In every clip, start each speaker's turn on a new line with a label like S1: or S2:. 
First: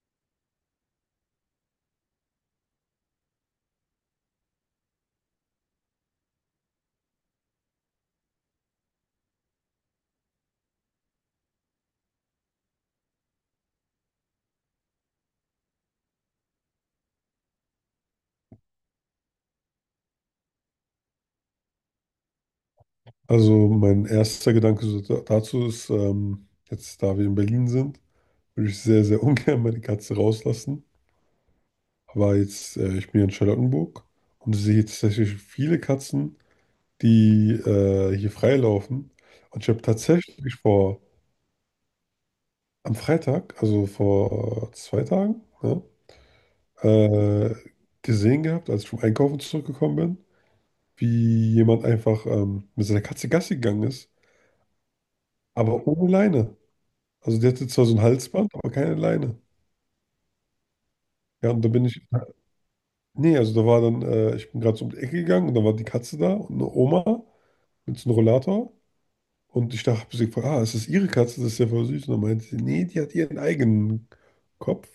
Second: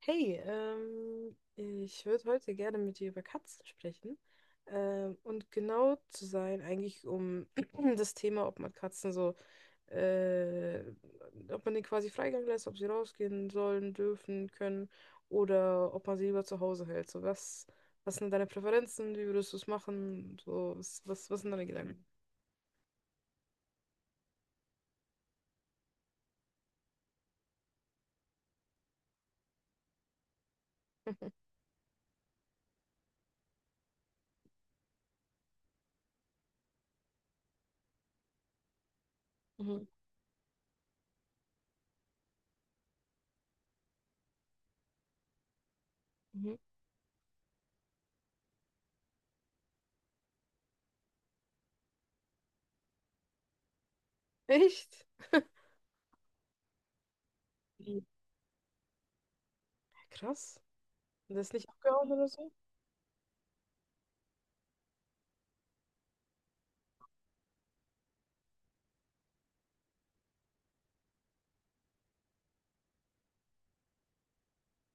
S1: Hey, ich würde heute gerne mit dir über Katzen sprechen. Und genau zu sein, eigentlich um das Thema, ob man Katzen so, äh, ob man denen quasi Freigang lässt, ob sie rausgehen sollen, dürfen, können oder ob man sie lieber zu Hause hält. So, was sind deine Präferenzen? Wie würdest du es machen? So, was sind deine Gedanken?
S2: Also mein erster Gedanke so dazu ist, jetzt da wir in Berlin sind, würde ich sehr, sehr ungern meine Katze rauslassen. Aber jetzt, ich bin hier in Charlottenburg und sehe jetzt tatsächlich viele Katzen, die hier freilaufen. Und ich habe
S1: Mhm.
S2: tatsächlich vor, am Freitag, also vor zwei Tagen, ne,
S1: Mhm.
S2: äh, gesehen gehabt, als ich vom Einkaufen zurückgekommen bin, wie jemand einfach mit seiner Katze Gassi gegangen ist,
S1: Echt?
S2: aber ohne Leine. Also die hatte zwar so
S1: Mhm.
S2: ein Halsband, aber keine Leine.
S1: Krass. Das
S2: Ja,
S1: ist
S2: und
S1: nicht
S2: da bin ich
S1: abgehauen oder so?
S2: nee, also da war dann ich bin gerade so um die Ecke gegangen und da war die Katze da und eine Oma mit so einem Rollator und ich dachte habe sie gefragt: „Ah, ist das Ihre Katze? Das ist ja voll süß.“ Und dann meinte sie: „Ne, die hat ihren eigenen Kopf“,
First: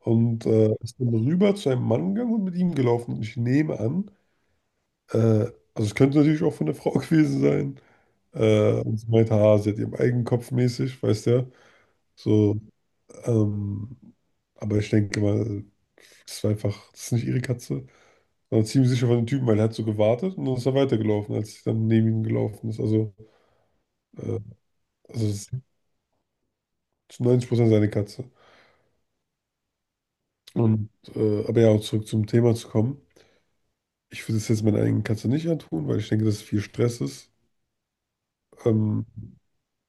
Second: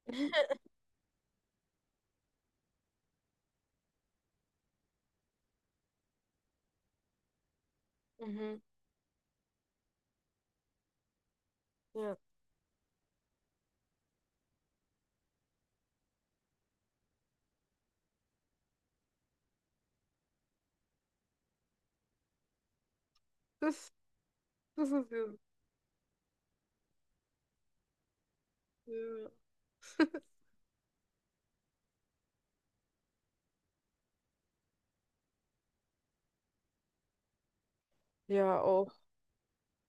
S2: und, ist dann rüber zu einem Mann gegangen und mit ihm gelaufen und ich nehme an, also es könnte natürlich auch von der Frau gewesen sein,
S1: Mhm.
S2: und sie meinte: „Ah, sie hat ihren eigenen Kopf mäßig“, weißt du ja,
S1: Ja.
S2: so. Ähm, aber ich denke mal, das ist nicht ihre Katze, sondern ziemlich sicher von dem Typen, weil er hat so gewartet und dann ist er weitergelaufen, als ich dann neben ihm gelaufen ist.
S1: Das,
S2: Äh,
S1: das ist ja.
S2: also es ist zu 90% seine Katze.
S1: Ja.
S2: Und, aber ja, auch zurück zum Thema zu kommen. Ich würde es jetzt meiner eigenen Katze nicht antun, weil ich denke, dass es viel Stress ist.
S1: Ja, auch.
S2: Ähm,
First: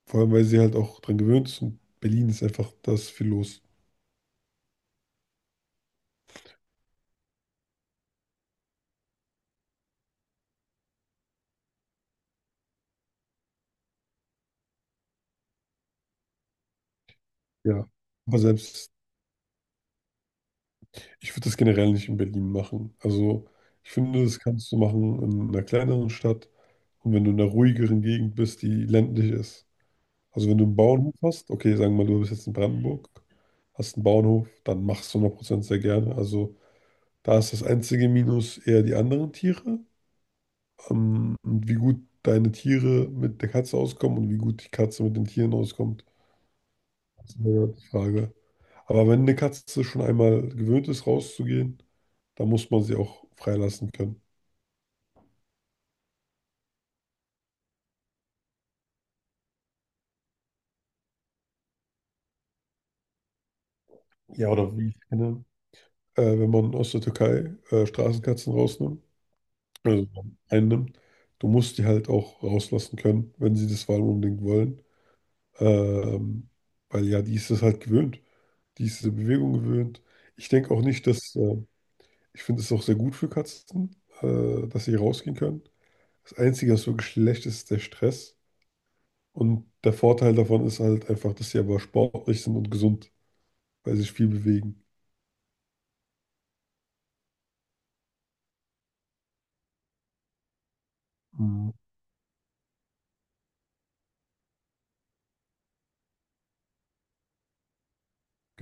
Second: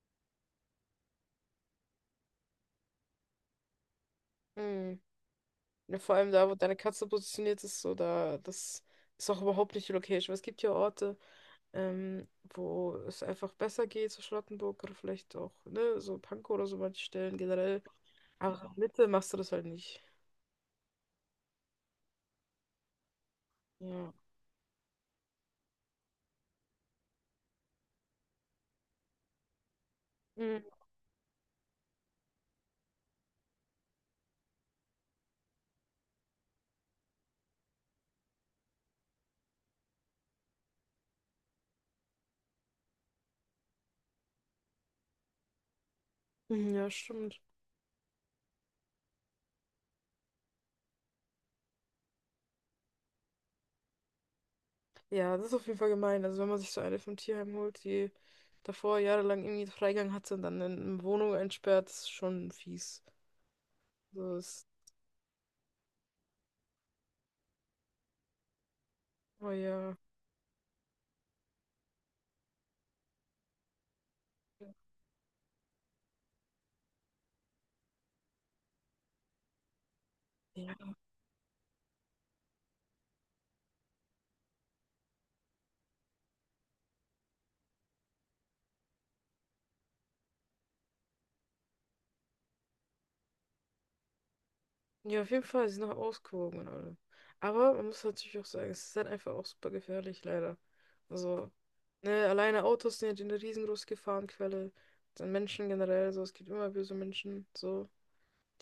S2: vor allem, weil sie halt auch dran gewöhnt ist und Berlin ist einfach, da ist viel los.
S1: Mm. Ja, vor allem da, wo deine Katze positioniert ist, so da, das ist auch überhaupt nicht die Location. Weil es gibt ja Orte, ähm, wo es einfach besser geht, so Charlottenburg oder vielleicht auch, ne, so Pankow oder so manche Stellen generell.
S2: Ja. Aber
S1: Aber in der
S2: selbst
S1: Mitte machst du das halt nicht.
S2: ich würde das generell nicht in Berlin machen. Also ich
S1: Ja.
S2: finde, das kannst du machen in einer kleineren Stadt und wenn du in einer ruhigeren Gegend bist, die ländlich ist. Also wenn
S1: Mm.
S2: du einen Bauernhof hast, okay, sagen wir mal, du bist jetzt in Brandenburg, hast einen Bauernhof, dann machst du 100% sehr gerne. Also da ist das einzige Minus eher die anderen Tiere, und wie gut deine Tiere mit der Katze auskommen und wie gut die Katze mit den Tieren auskommt,
S1: Mhm, ja,
S2: das ist
S1: stimmt.
S2: eine Frage. Aber wenn eine Katze schon einmal gewöhnt ist, rauszugehen, dann muss man sie auch freilassen können.
S1: Ja, das ist auf jeden Fall gemein. Also wenn man sich so eine vom Tierheim holt, die davor jahrelang irgendwie Freigang hatte und dann in eine Wohnung einsperrt, ist schon fies. So
S2: Ja,
S1: ist,
S2: oder wie ich kenne, wenn man aus der Türkei Straßenkatzen rausnimmt,
S1: oh ja.
S2: also einnimmt, du musst die halt auch rauslassen können, wenn sie das vor allem unbedingt wollen. Ähm, weil ja, die ist das halt gewöhnt. Die ist diese Bewegung gewöhnt. Ich denke auch
S1: Ja.
S2: nicht, dass, ich finde es auch sehr gut für Katzen, dass sie rausgehen können. Das Einzige, was wirklich schlecht ist, ist der Stress. Und der Vorteil davon ist halt einfach, dass sie aber sportlich sind und gesund, weil sie sich viel bewegen.
S1: Ja, auf jeden Fall, sie sind noch ausgewogen und alle. Aber man muss natürlich auch sagen, es ist halt einfach auch super gefährlich, leider. Also,
S2: Mhm.
S1: ne, alleine Autos sind ja eine riesengroße Gefahrenquelle. Dann Menschen generell, so, es gibt immer böse Menschen, so,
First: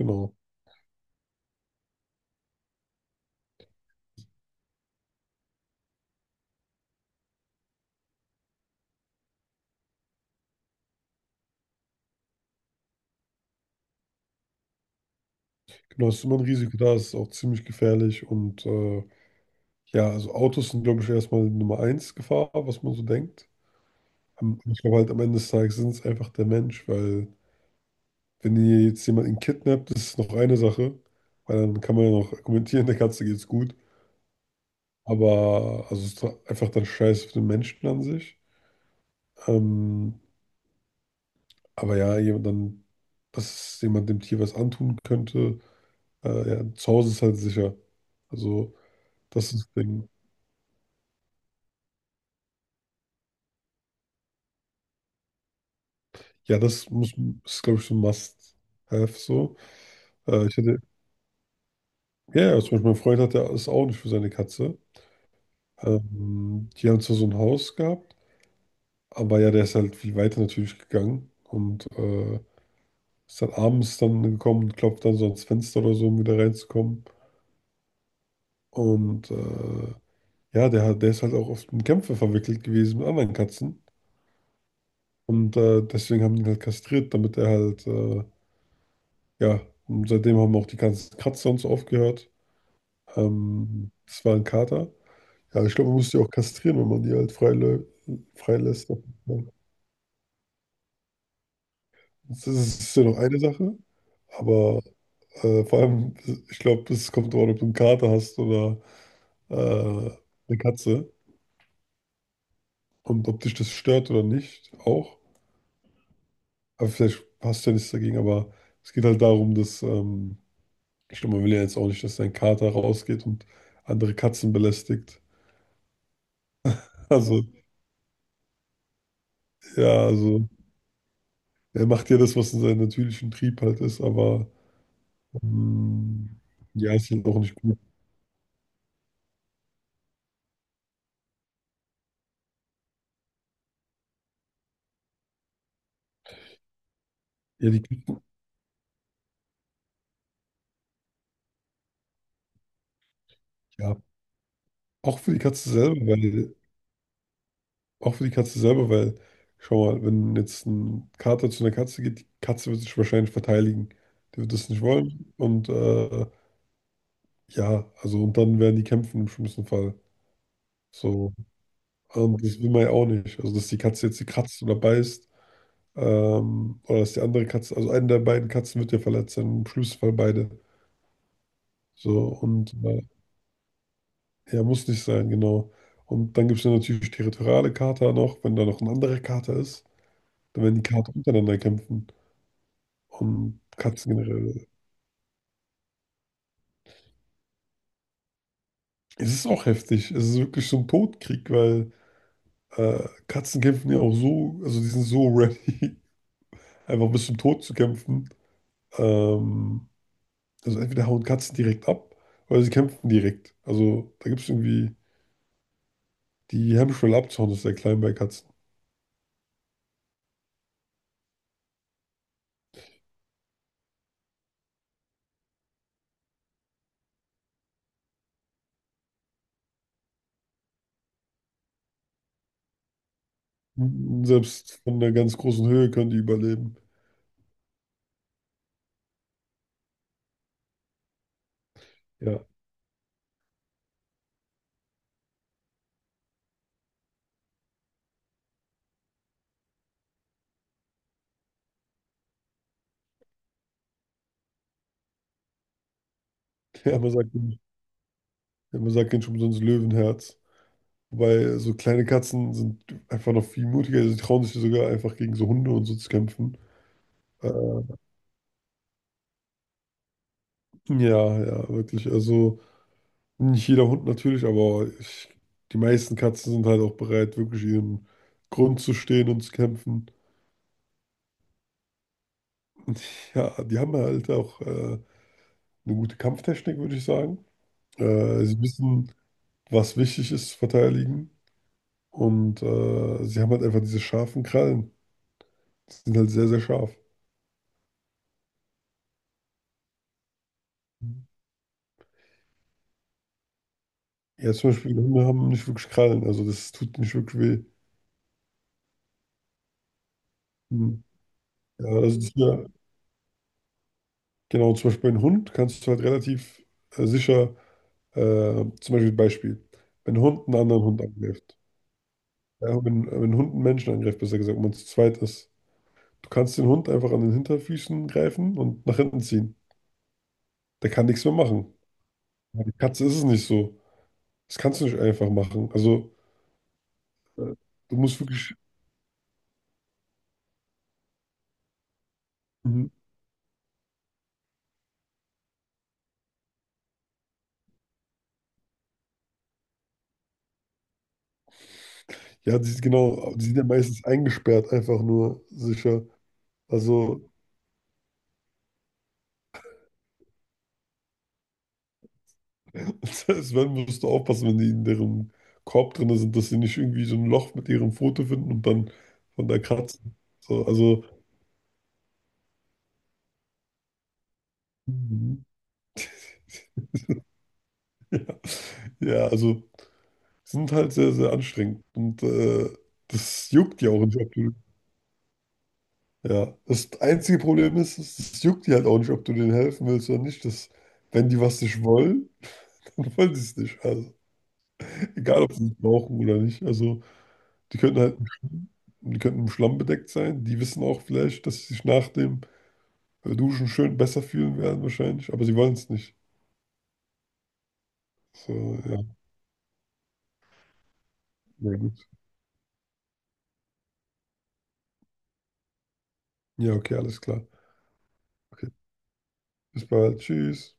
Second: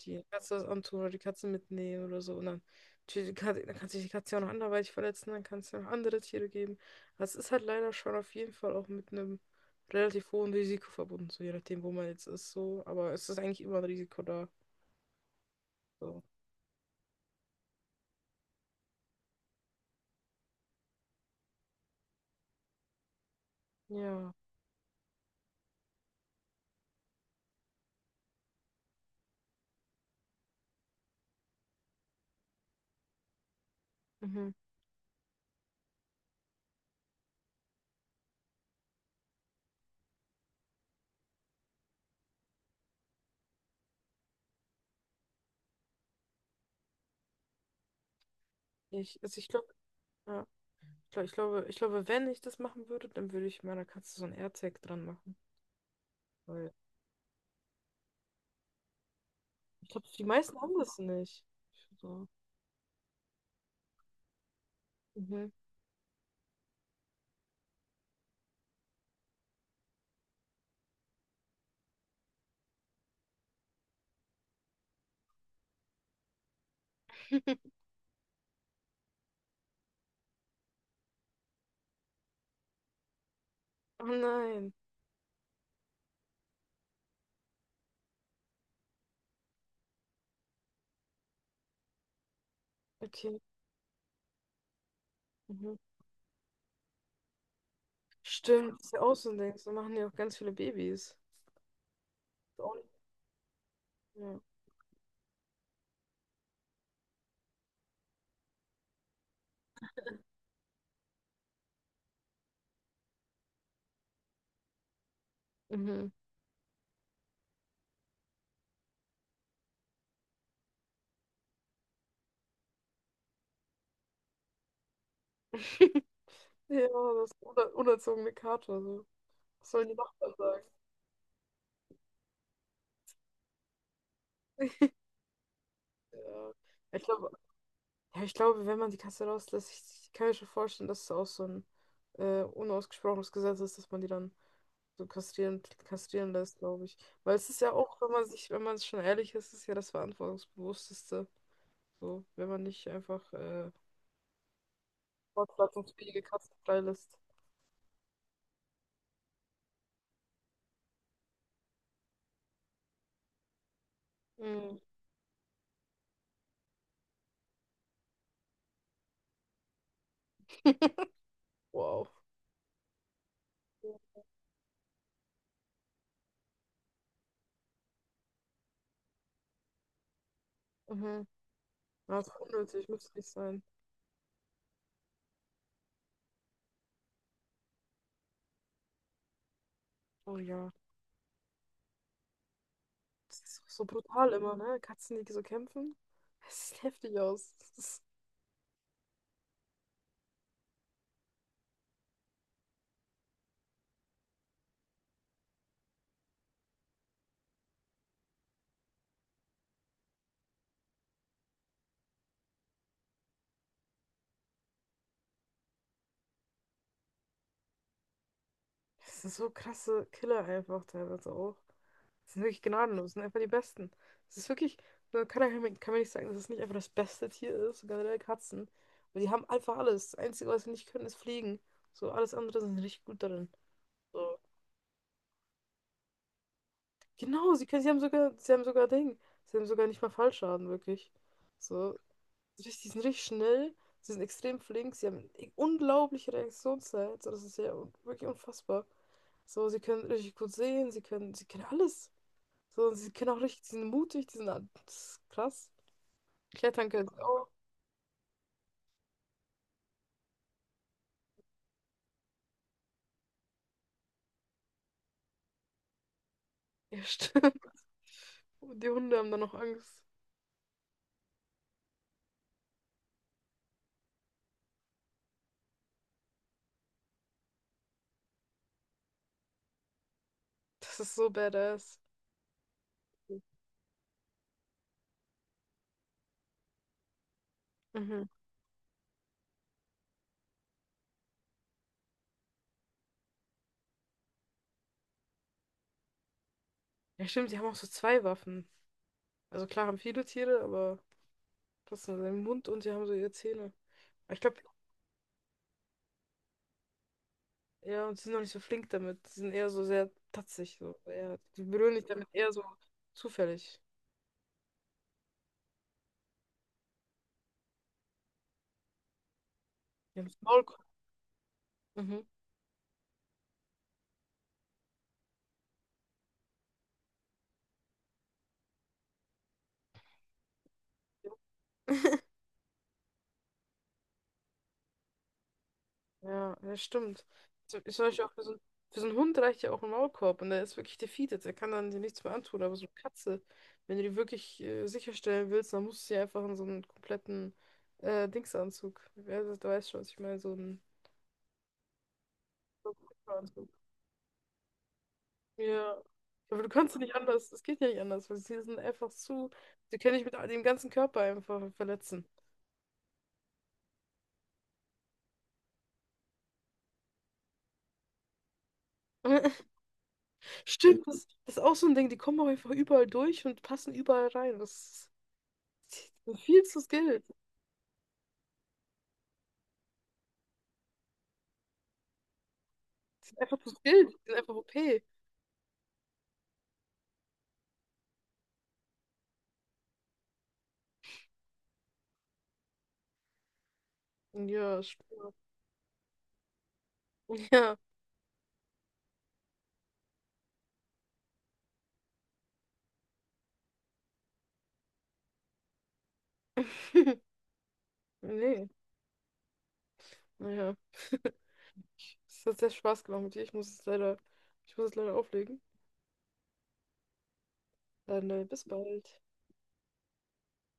S1: die Katze das antun oder die Katze mitnehmen oder so. Und dann, natürlich, die Katze- dann kann sich die Katze ja auch noch anderweitig verletzen, dann kann es ja noch andere Tiere geben. Also, es ist halt leider schon auf jeden Fall auch mit einem relativ hohen Risiko verbunden, so je nachdem, wo man jetzt ist, so. Aber es ist eigentlich immer ein Risiko da,
S2: Genau, es
S1: so.
S2: ist immer ein Risiko da, es ist auch ziemlich gefährlich und, ja, also, Autos sind, glaube ich, erstmal Nummer eins Gefahr, was man so denkt.
S1: Ja.
S2: Ich glaube halt, am Ende des Tages sind es einfach der Mensch, weil wenn ihr jetzt jemanden kidnappt, das ist noch eine Sache, weil dann kann man ja noch argumentieren, der Katze geht's gut.
S1: Mhm.
S2: Aber also, es ist doch einfach dann Scheiß auf den Menschen an sich. Ähm, aber ja, jemand dann dass jemand dem Tier was antun könnte, ja, zu Hause ist halt sicher. Also,
S1: Also ich
S2: das ist
S1: glaube,
S2: das Ding.
S1: ja, ich glaube, wenn ich das machen würde, dann würde ich meiner Katze so ein AirTag dran machen.
S2: Ja,
S1: Weil
S2: das muss, ist, glaube ich, so ein Must-Have so.
S1: ich glaube, die
S2: Äh, ich
S1: meisten haben
S2: hatte,
S1: das nicht. So.
S2: ja, ja, zum Beispiel mein Freund hat ja ist auch nicht für seine Katze.
S1: Mhm.
S2: Die haben zwar so ein Haus gehabt, aber ja, der ist halt viel weiter natürlich gegangen und ist dann abends dann gekommen und klopft dann so ans Fenster oder so, um wieder reinzukommen. Und ja, der ist halt auch oft in Kämpfe verwickelt gewesen mit anderen Katzen.
S1: Oh nein.
S2: Und deswegen haben die ihn halt kastriert, damit er halt, ja, und seitdem haben auch die ganzen Kratzer und so aufgehört.
S1: Okay.
S2: Das war ein Kater. Ja,
S1: Mhm.
S2: ich glaube, man muss die auch kastrieren, wenn man die halt
S1: Stimmt, das
S2: freilässt.
S1: ist ja auch so ein Ding. So machen ja auch ganz viele Babys.
S2: Das
S1: Ist auch nicht-
S2: ist ja noch eine Sache,
S1: Ja.
S2: aber vor allem, ich glaube, es kommt darauf an, ob du einen Kater hast oder äh, eine Katze und ob dich das stört oder nicht auch.
S1: Mhm.
S2: Aber vielleicht hast du ja nichts dagegen, aber es geht halt darum, dass, ich glaube, man will ja jetzt auch nicht, dass dein Kater rausgeht und andere Katzen belästigt.
S1: Ja, das
S2: Also,
S1: ist eine unerzogene Kater. So. Was sollen die
S2: ja,
S1: Nachbarn
S2: also
S1: sagen?
S2: er macht ja das, was in seinem natürlichen Trieb halt ist, aber hm.
S1: Ja.
S2: Ja,
S1: Ich
S2: ist halt
S1: glaube,
S2: auch nicht gut.
S1: ja, ich glaube, wenn man die Katze rauslässt, ich kann mir schon vorstellen, dass es auch so ein unausgesprochenes Gesetz ist, dass man die dann so kastrieren lässt, glaube ich. Weil es ist
S2: Ja,
S1: ja
S2: die
S1: auch,
S2: Küche,
S1: wenn man schon ehrlich ist, ist ja das Verantwortungsbewussteste. So, wenn man nicht einfach
S2: ja. Auch für die Katze selber,
S1: fortpflanzungsfähige Katzen
S2: weil,
S1: freilässt.
S2: auch für die Katze selber, weil, schau mal, wenn jetzt ein Kater zu einer Katze geht, die Katze wird sich wahrscheinlich verteidigen. Die wird das
S1: Mhm.
S2: nicht wollen. Und ja, also und dann werden die kämpfen im schlimmsten Fall. So.
S1: Wow.
S2: Und das will man ja auch nicht. Also, dass die Katze jetzt sie kratzt oder beißt, oder dass die andere Katze, also eine der beiden Katzen wird ja verletzt sein, im schlimmsten Fall beide.
S1: Mhm. Ja, das
S2: So,
S1: ist
S2: und
S1: unnötig, muss nicht sein.
S2: ja, muss nicht sein, genau. Und dann gibt es ja natürlich territoriale Kater noch, wenn da noch ein anderer Kater ist,
S1: Oh
S2: dann
S1: ja.
S2: werden die Kater untereinander kämpfen.
S1: Das
S2: Und
S1: ist so
S2: Katzen
S1: brutal immer,
S2: generell.
S1: ne? Katzen, die so kämpfen. Es sieht heftig aus. Das ist
S2: Es ist auch heftig. Es ist wirklich so ein Todkrieg, weil Katzen kämpfen ja auch so, also die sind so ready, einfach bis zum Tod zu kämpfen. Ähm, also entweder hauen Katzen direkt ab oder sie kämpfen direkt. Also da gibt es irgendwie, die Hemmschwelle abzuhauen, ist sehr klein bei Katzen.
S1: das sind so krasse Killer einfach teilweise auch. Die sind wirklich gnadenlos, sind einfach die Besten. Es ist wirklich, man kann, ja- kann man nicht sagen, dass es nicht einfach das beste Tier ist, so generell Katzen. Weil die haben einfach alles. Das Einzige, was sie nicht können, ist fliegen. So, alles andere sind sie richtig gut darin. So.
S2: Selbst von einer ganz großen Höhe können die überleben.
S1: Genau, sie haben sogar Ding. Sie haben sogar nicht mal Fallschaden, wirklich. So,
S2: Ja.
S1: richtig- die sind richtig schnell, sie sind extrem flink, sie haben eine unglaubliche Reaktionszeit. So, das ist ja un- wirklich unfassbar. So, sie können richtig gut sehen, sie können alles. So, sie können auch richtig, sie sind mutig, die sind a- das ist krass. Klettern können sie
S2: Ja,
S1: auch.
S2: man sagt nicht umsonst Löwenherz. Wobei so kleine Katzen sind einfach noch viel mutiger. Sie trauen sich sogar einfach gegen so Hunde und so zu kämpfen.
S1: Ja,
S2: Äh,
S1: stimmt. Und die Hunde haben dann noch Angst.
S2: ja, ja, wirklich. Also nicht jeder Hund natürlich, die meisten Katzen sind halt auch bereit, wirklich ihren Grund zu stehen und zu kämpfen.
S1: Das ist so badass.
S2: Ja, die haben halt auch eine gute Kampftechnik, würde ich sagen.
S1: Mhm.
S2: Sie wissen, was wichtig ist zu verteidigen. Und sie haben halt einfach diese scharfen Krallen. Die sind halt sehr, sehr scharf.
S1: Ja, stimmt, die haben auch so zwei Waffen. Also klar haben viele Tiere, aber das sind haben den Mund und sie haben so ihre Zähne. Aber ich
S2: Ja,
S1: glaube,
S2: zum Beispiel Hunde haben nicht wirklich Krallen, also das tut nicht wirklich weh.
S1: ja, und sie sind noch nicht so flink damit. Sie sind eher so sehr tatzig. So.
S2: Hm.
S1: Eher, die
S2: Ja,
S1: berühren
S2: also
S1: dich
S2: das
S1: damit
S2: ist
S1: eher so
S2: ja,
S1: zufällig.
S2: genau, zum Beispiel ein Hund kannst du halt relativ sicher, zum Beispiel, wenn
S1: Die
S2: ein
S1: haben das
S2: Hund einen
S1: Maul.
S2: anderen Hund angreift,
S1: Mhm.
S2: ja, wenn ein Hund einen Menschen angreift, besser gesagt, wenn man zu zweit ist, du kannst den Hund einfach an den Hinterfüßen greifen und nach hinten ziehen. Der kann nichts mehr machen. Bei der Katze ist es nicht so. Das kannst du nicht einfach machen. Also,
S1: Ja, ja, stimmt.
S2: äh,
S1: So- ist
S2: du
S1: zum
S2: musst
S1: Beispiel auch
S2: wirklich.
S1: für so einen Hund reicht ja auch ein Maulkorb und der ist wirklich defeated. Der kann dann dir nichts mehr antun. Aber so
S2: Mhm.
S1: eine Katze, wenn du die wirklich sicherstellen willst, dann musst du sie einfach in so einen kompletten Dingsanzug. Ja, du weißt schon, was ich meine,
S2: Ja, die
S1: so einen
S2: genau, die sind ja
S1: Kuschelanzug.
S2: meistens eingesperrt, einfach nur
S1: Ja.
S2: sicher.
S1: Aber du kannst ja nicht
S2: Also,
S1: anders. Es geht ja nicht anders, weil sie sind einfach zu. Sie können dich mit dem ganzen Körper einfach verletzen.
S2: selbst wenn, musst du aufpassen, wenn die in deren Korb drin sind, dass sie nicht irgendwie so ein Loch mit ihrem Foto finden und dann von da kratzen. So,
S1: Stimmt,
S2: also,
S1: das, das ist auch so ein Ding. Die kommen auch einfach überall durch und passen überall rein.
S2: mhm.
S1: Das ist viel zu skilled.
S2: ja, ja, also, sind halt sehr, sehr anstrengend. Und
S1: Die sind
S2: das
S1: einfach zu
S2: juckt ja auch
S1: wild.
S2: nicht,
S1: Die
S2: ob
S1: sind
S2: du
S1: einfach OP.
S2: ja, das einzige Problem ist, es juckt die halt auch nicht, ob du denen helfen willst oder nicht. Das, wenn die was nicht wollen, dann wollen sie es nicht. Also,
S1: Ja, stimmt.
S2: egal, ob sie es brauchen oder nicht. Also,
S1: Ja.
S2: die könnten halt, die könnten im Schlamm bedeckt sein. Die wissen auch vielleicht, dass sie sich nach dem Duschen schön besser fühlen werden, wahrscheinlich. Aber sie wollen es nicht. So,
S1: Nee.
S2: ja,
S1: Naja.
S2: na gut.
S1: Es hat sehr Spaß gemacht mit dir. Ich muss es leider auflegen.
S2: Ja, okay, alles klar.
S1: Dann bis
S2: Okay,
S1: bald.
S2: bis bald. Tschüss.